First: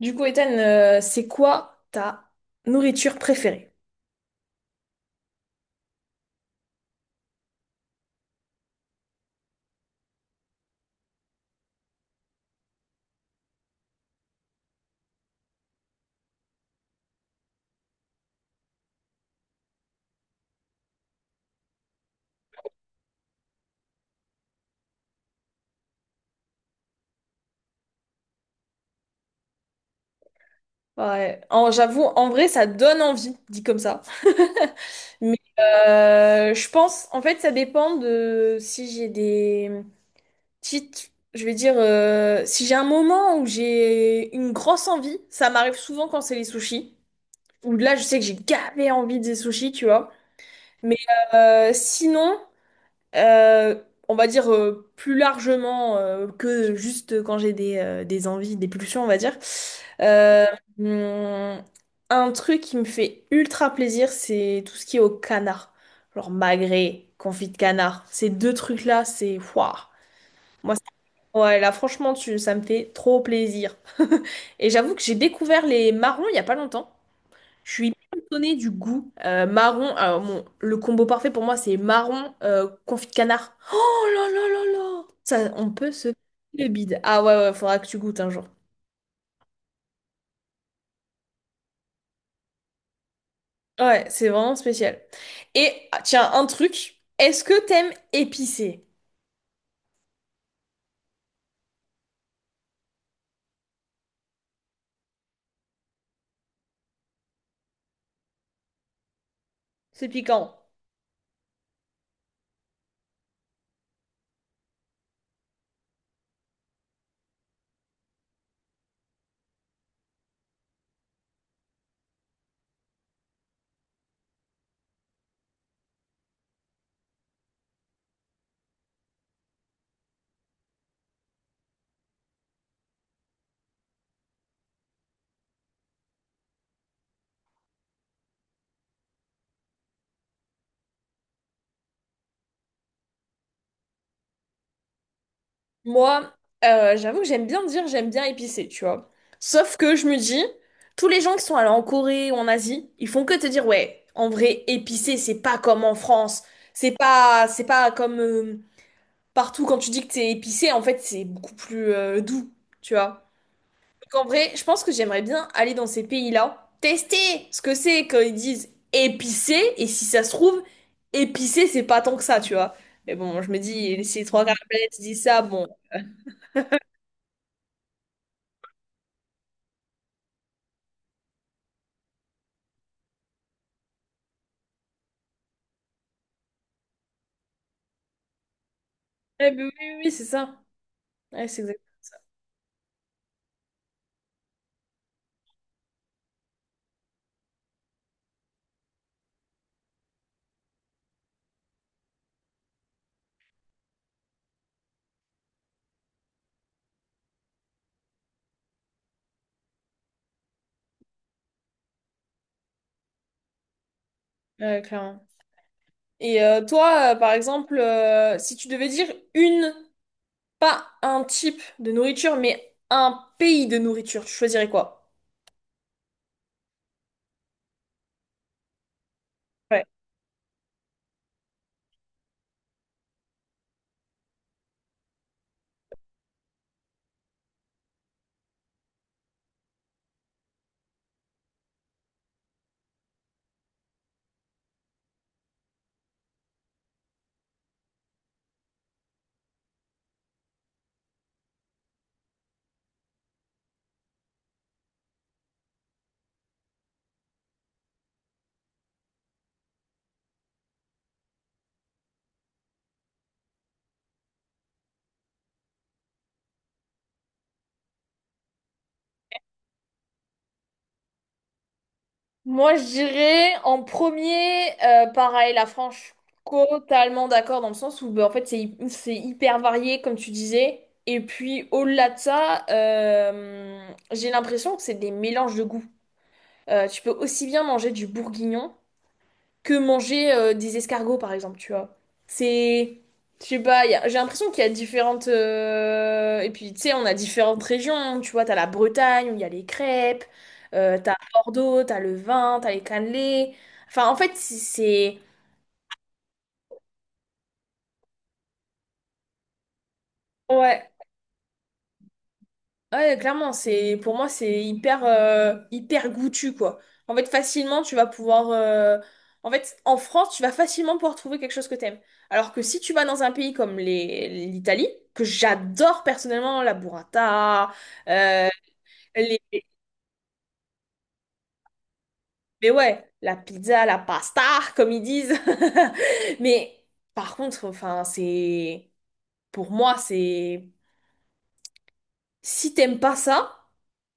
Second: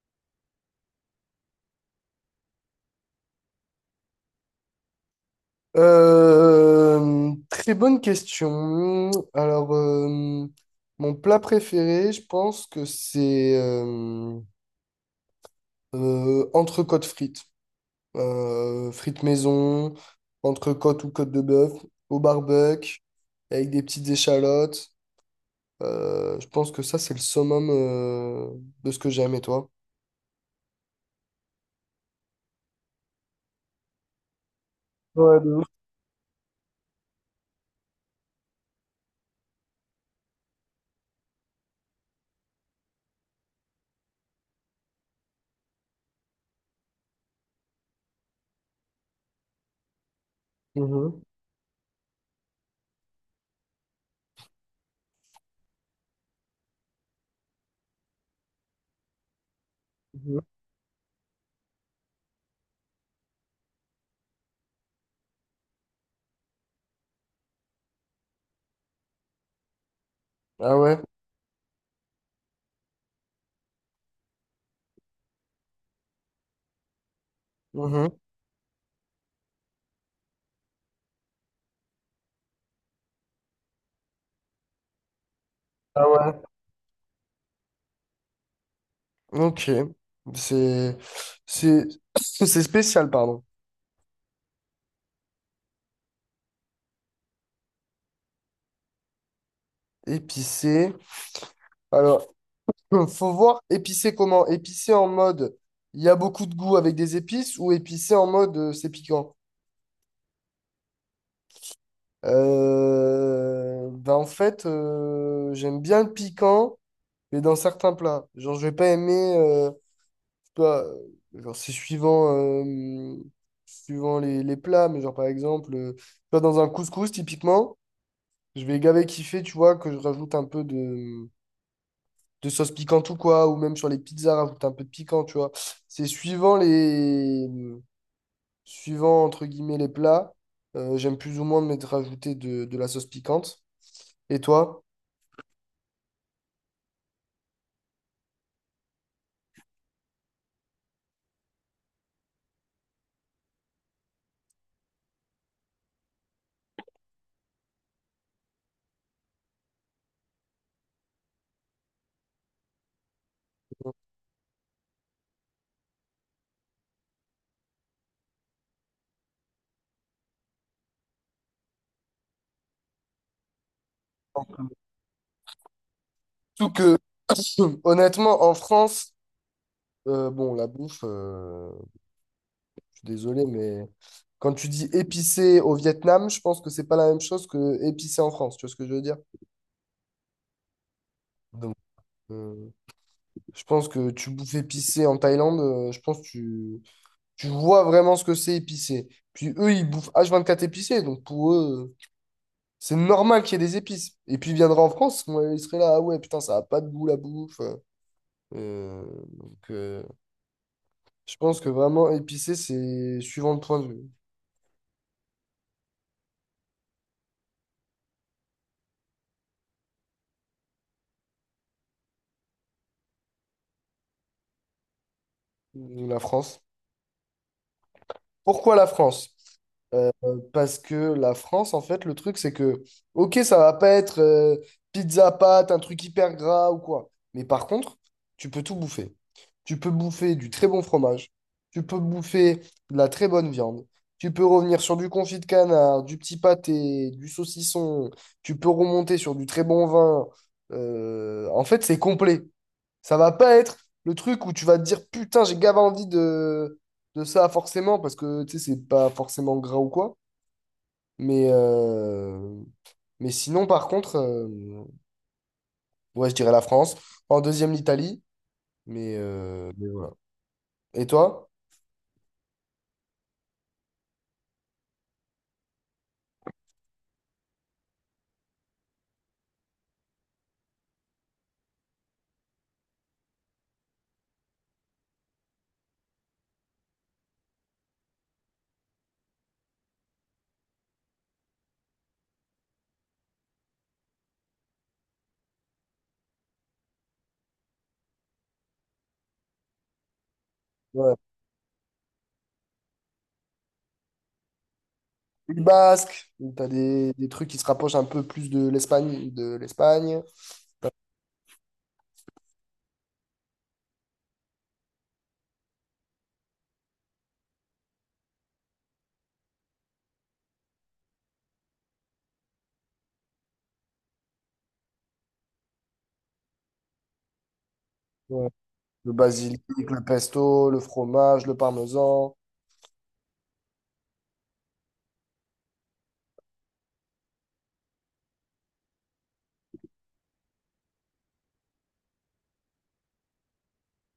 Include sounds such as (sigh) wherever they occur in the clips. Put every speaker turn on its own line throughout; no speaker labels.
Du coup, Ethan, c'est quoi ta nourriture préférée?
Très bonne question. Alors, mon plat préféré, je pense que c'est entrecôte frites. Frites maison, entrecôte ou côte de bœuf, au barbecue, avec des petites échalotes. Je pense que ça, c'est le summum de ce que j'aime, et toi?
Ouais, j'avoue, en vrai, ça donne envie, dit comme ça. (laughs) Mais
Ouais, de ouf.
je pense, en fait, ça dépend de si j'ai des petites, je vais dire, si j'ai un moment où j'ai une grosse envie, ça m'arrive souvent quand c'est les sushis, où là, je sais que j'ai gavé envie des sushis, tu vois. Mais
Mhm.
sinon. Euh, on va dire plus largement que juste quand j'ai des envies, des pulsions, on va dire.
Mhm.
Euh, hum, un truc qui me fait ultra plaisir, c'est tout ce qui est au canard. Genre magret, confit de canard. Ces deux trucs-là, c'est... Waouh. Moi,
Ah ouais?
ouais, là, franchement, ça me fait trop plaisir. (laughs) Et j'avoue que j'ai découvert les marrons il n'y a pas longtemps. Je suis hyper
Mhm.
étonnée du goût marron. Alors, bon, le combo parfait pour moi, c'est marron confit de canard. Oh là là là là! Ça, on peut se
Ah
faire
ouais.
le bide. Ah ouais, ouais, faudra que tu goûtes un jour.
Ok. C'est c'est (clears throat) (coughs) c'est spécial, pardon.
Ouais, c'est vraiment spécial. Et ah, tiens, un truc. Est-ce que t'aimes épicé?
Épicé. Alors, (clears throat) faut voir épicé comment? Épicé en mode il y a beaucoup de goût avec des épices ou épicé en mode c'est piquant?
C'est piquant.
Ben en fait, j'aime bien le piquant, mais dans certains plats. Genre, je vais pas aimer. Je sais pas, genre, c'est suivant, euh, suivant les plats, mais genre par exemple, tu vois, dans un couscous, typiquement, je vais gaver kiffer, tu vois, que je rajoute un peu de sauce piquante ou quoi, ou même sur les pizzas, rajouter un peu de piquant, tu vois. C'est suivant les... suivant, entre guillemets, les plats, j'aime plus ou moins mettre rajouter de la sauce piquante. Et toi?
Moi, j'avoue que j'aime bien dire j'aime bien épicé, tu vois. Sauf que je me dis, tous les gens qui sont allés en Corée ou en Asie, ils font que te dire, ouais, en vrai, épicé, c'est pas comme en France. C'est pas comme partout quand tu dis que t'es épicé, en fait, c'est beaucoup plus doux, tu vois. Donc en vrai, je pense que j'aimerais bien aller dans ces pays-là, tester ce que c'est quand ils disent épicé, et si ça se trouve, épicé, c'est pas tant que ça, tu vois. Mais bon, je me dis, si les trois quarts de la planète disent ça, bon.
Surtout que, (clears throat) honnêtement, en France, bon, la bouffe, je suis désolé, mais quand tu dis épicé au Vietnam, je pense que c'est pas la même chose que épicé en France, tu vois ce que je veux dire?
Eh ben oui, oui, oui, c'est ça. Ouais, c'est
Donc,
exact.
euh, je pense que tu bouffes épicé en Thaïlande, je pense que tu vois vraiment ce que c'est épicé. Puis eux, ils bouffent H24 épicé, donc pour eux, c'est normal qu'il y ait des épices. Et puis ils viendraient en France, moi, ils seraient là, ah ouais, putain, ça a pas de goût la bouffe. Euh, donc je pense que vraiment épicé, c'est suivant le point de vue.
Ouais, clairement. Et toi, par exemple, si tu devais dire une, pas un type de nourriture, mais un pays de nourriture, tu choisirais quoi?
La France. Pourquoi la France?
Ouais.
Euh, Parce que la France, en fait, le truc, c'est que, ok, ça va pas être pizza pâte, un truc hyper gras ou quoi. Mais par contre, tu peux tout bouffer. Tu peux bouffer du très bon fromage. Tu peux bouffer de la très bonne viande. Tu peux revenir sur du confit de canard, du petit pâté, du saucisson. Tu peux remonter sur du très bon vin. En fait, c'est complet. Ça va pas être le truc où tu vas te dire putain, j'ai grave envie de ça forcément parce que tu sais, c'est pas forcément gras ou quoi. Mais, euh, mais sinon, par contre, ouais, je dirais la France. En deuxième, l'Italie. Mais voilà. Et toi?
Moi, je dirais en premier, pareil, la France. Je suis totalement d'accord dans le sens où, bah, en fait, c'est hyper varié, comme tu disais. Et puis, au-delà de ça, j'ai l'impression que c'est des mélanges de goûts. Tu peux aussi bien manger du bourguignon. Que manger des escargots, par exemple, tu vois. C'est... Je sais pas, j'ai l'impression qu'il y a différentes... Et puis, tu sais, on a différentes régions, hein, tu vois, t'as la Bretagne, où il y a les crêpes, t'as
Ouais.
Bordeaux, t'as le vin, t'as les cannelés. Enfin, en fait, c'est...
Pays Basque. T'as des trucs qui se rapprochent un peu plus de l'Espagne, de l'Espagne.
Ouais. Ouais, clairement, c'est pour moi c'est hyper hyper goûtu quoi. En fait, facilement tu vas pouvoir, en France, tu vas facilement pouvoir trouver quelque chose que t'aimes. Alors que si tu vas dans un pays comme les l'Italie, que j'adore personnellement la burrata, euh,
Ouais. Le
les
basilic, le pesto, le fromage, le parmesan.
mais ouais, la pizza, la pasta comme ils disent. (laughs) Mais par contre, enfin, c'est pour moi c'est si t'aimes pas ça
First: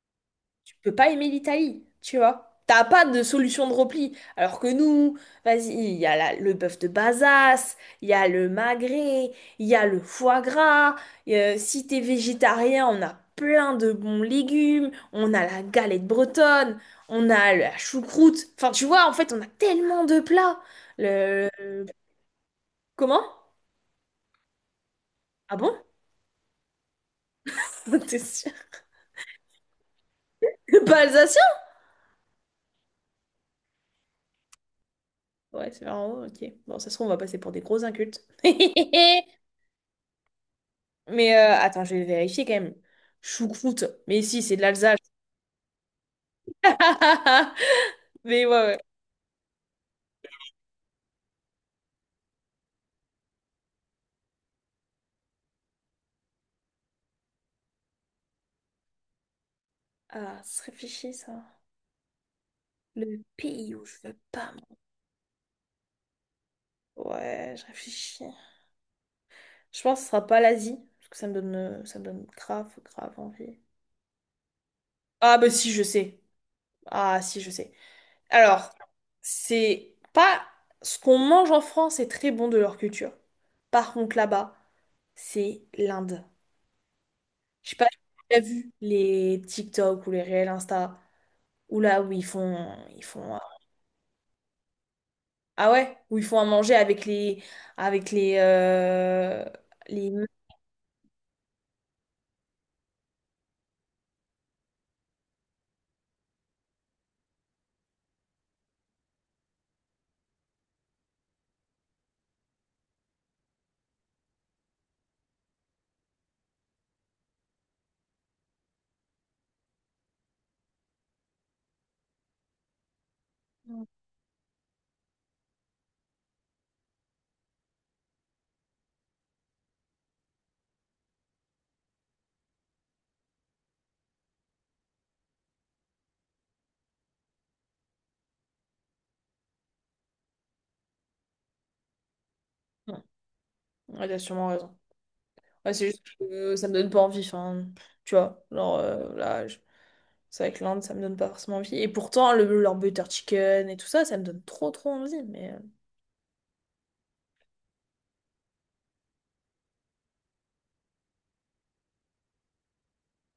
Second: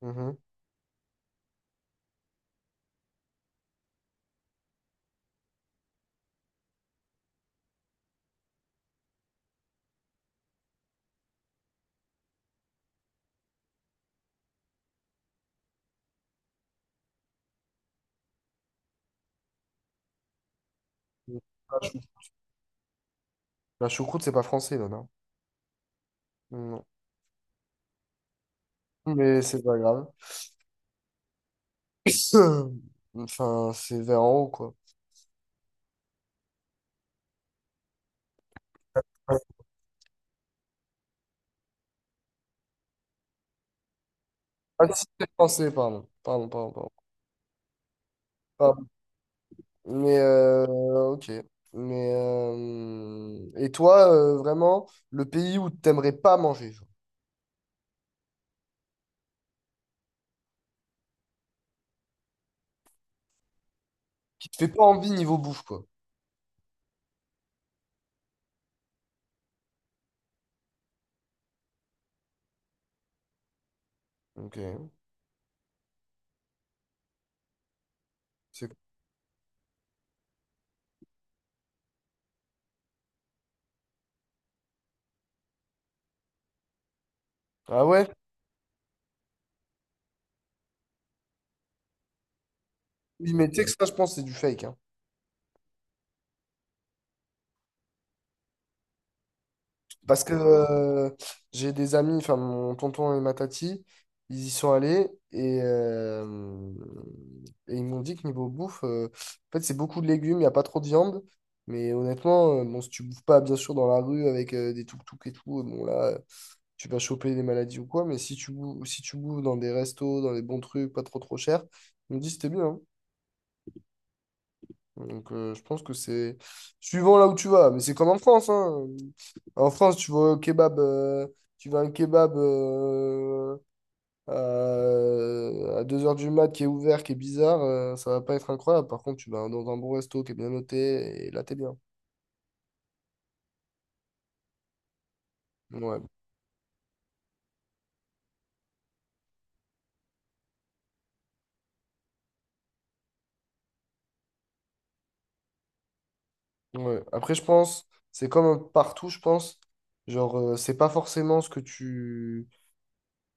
Mhm.
tu peux pas aimer l'Italie, tu vois. T'as pas de solution de repli. Alors que nous, vas-y, il y a le bœuf de Bazas, il y a le magret, il y a le foie gras. Si t'es végétarien, on a plein de bons légumes. On a la galette bretonne, on a la choucroute. Enfin, tu vois, en fait, on a tellement de plats. Le...
La chou-
Comment?
la choucroute, c'est pas français, là, non?
Ah bon?
Non.
(laughs) T'es sûr?
Mais c'est pas grave.
Pas alsacien?
(coughs) (clears throat) Enfin, c'est vers en haut, quoi.
Ouais, c'est vraiment... bon, ok. Bon, ça se trouve, on va passer pour des gros incultes. (laughs) Mais attends, je vais vérifier quand même. Choucroute. Mais si, c'est de
Ah,
l'Alsace.
si, c'est français, pardon. Pardon, pardon, pardon.
(laughs) Mais ouais, ouais.
Pardon. Mais, euh, ok. Et toi, vraiment, le pays où t'aimerais pas manger, genre,
Ah, se réfléchit ça. Le pays où je veux
qui
pas.
te fait pas envie niveau bouffe, quoi.
Ouais, je réfléchis. Je pense que ce sera pas l'Asie. Parce que ça me donne grave, grave envie.
Ok.
Ah, bah si, je sais. Ah, si, je sais. Alors,
C'est-
c'est pas. Ce qu'on mange en France est très bon de leur culture. Par contre, là-bas, c'est l'Inde. Je sais
Ah
pas si
ouais?
tu as vu les TikTok ou les réels Insta. Ou là où ils
Oui,
font,
mais tu sais que ça, je pense, c'est du fake, hein.
ah ouais, où ils font à manger avec les, les.
Parce que j'ai des amis, enfin mon tonton et ma tati, ils y sont allés et ils m'ont dit que niveau bouffe, en fait c'est beaucoup de légumes, il n'y a pas trop de viande. Mais honnêtement, bon, si tu bouffes pas bien sûr dans la rue avec des tuk-tuk et tout, bon là, tu vas choper des maladies ou quoi. Mais si tu bouffes, si tu bouffes dans des restos, dans des bons trucs, pas trop trop cher, ils me disent que c'était bien. Hein. Donc je pense que c'est suivant là où tu vas. Mais c'est comme en France, hein. En France, tu vas au kebab, tu vas à un kebab à 2 heures du mat qui est ouvert, qui est bizarre, ça va pas être incroyable. Par contre, tu vas dans un bon resto qui est bien noté et là, t'es bien.
Ouais, t'as sûrement raison. Ouais, c'est
Ouais.
juste que ça me donne pas envie. Enfin, tu vois, genre là, c'est avec l'Inde, ça me donne pas forcément envie. Et pourtant, le, leur butter chicken et tout ça, ça me donne trop trop envie. Mais
Ouais. Après, je pense, c'est comme partout, je pense. Genre, c'est pas forcément ce que tu.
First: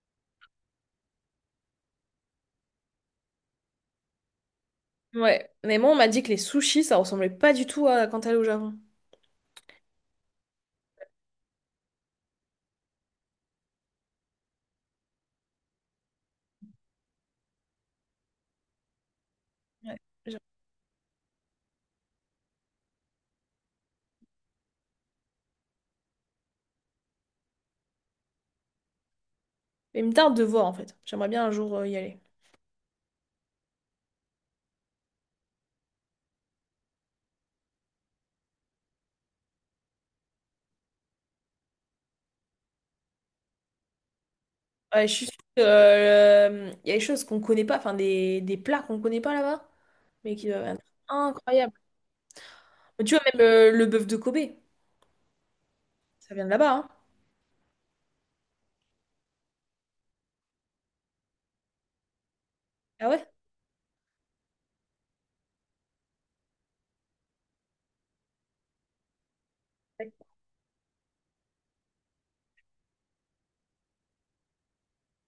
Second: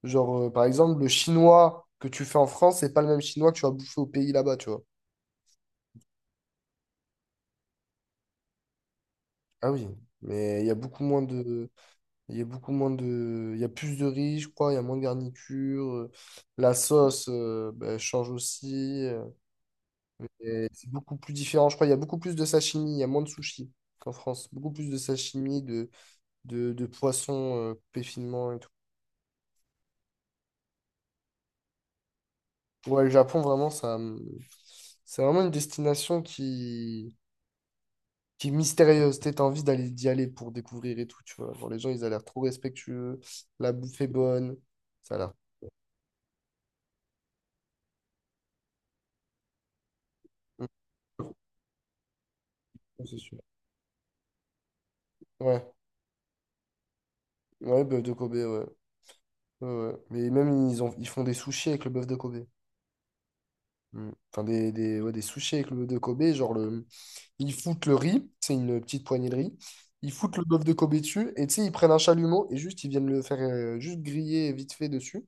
Genre, par exemple, le chinois que tu fais en France, c'est pas le même chinois que tu vas bouffer au pays là-bas, tu vois.
ouais, mais moi, on m'a dit que les sushis, ça ressemblait pas du tout à quand t'allais au Japon.
Ah oui, mais il y a beaucoup moins de. Il y a beaucoup moins de. Il y a plus de riz, je crois, il y a moins de garniture. La sauce bah, change aussi.
Ouais. j'ai-
Et c'est beaucoup plus différent. Je crois il y a beaucoup plus de sashimi, il y a moins de sushi qu'en France. Beaucoup plus de sashimi, de poissons coupés finement et tout.
Mais une tarde de voir en fait. J'aimerais bien un jour y aller.
Ouais, le Japon, vraiment, c'est vraiment une destination qui est mystérieuse. T'as envie d'y aller pour découvrir et tout, tu vois. Genre, les gens, ils ont l'air trop respectueux. La bouffe est bonne.
Ouais, je
Ça a
suis
l'air.
sûre que, il y a des choses qu'on connaît pas, enfin des plats qu'on connaît pas là-bas, mais qui doivent
Mm.
être incroyables. Mais tu
C'est
vois,
sûr.
même le bœuf de Kobe,
Ouais,
ça vient de là-bas, hein.
ouais, bœuf de Kobe, ouais. Ouais, ouais. Mais même, ils ont, ils font des sushis avec le bœuf de Kobe.
Ah ouais?
Mm. Enfin, des sushis avec le bœuf de Kobe. Genre, le, ils foutent le riz, c'est une petite poignée de riz.
Ouais,
Ils foutent le bœuf de Kobe dessus. Et tu sais, ils prennent un chalumeau et juste, ils viennent le faire juste griller vite fait dessus.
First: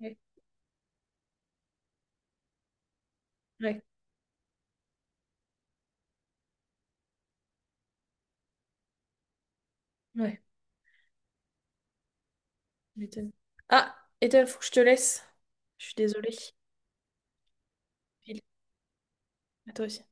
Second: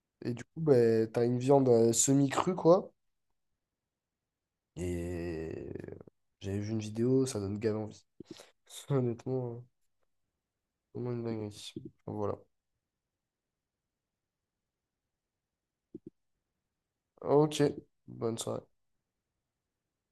ouais,
Et du coup, ben, t'as une viande semi-crue, quoi.
ouais.
Et j'avais vu une vidéo, ça donne grave envie. (laughs) Honnêtement,
Ouais,
vraiment une dinguerie. Voilà.
je m'étonne. Ah, Ethan, faut que je te laisse. Je suis désolée.
Ok, bonne
File,
soirée.
à toi aussi.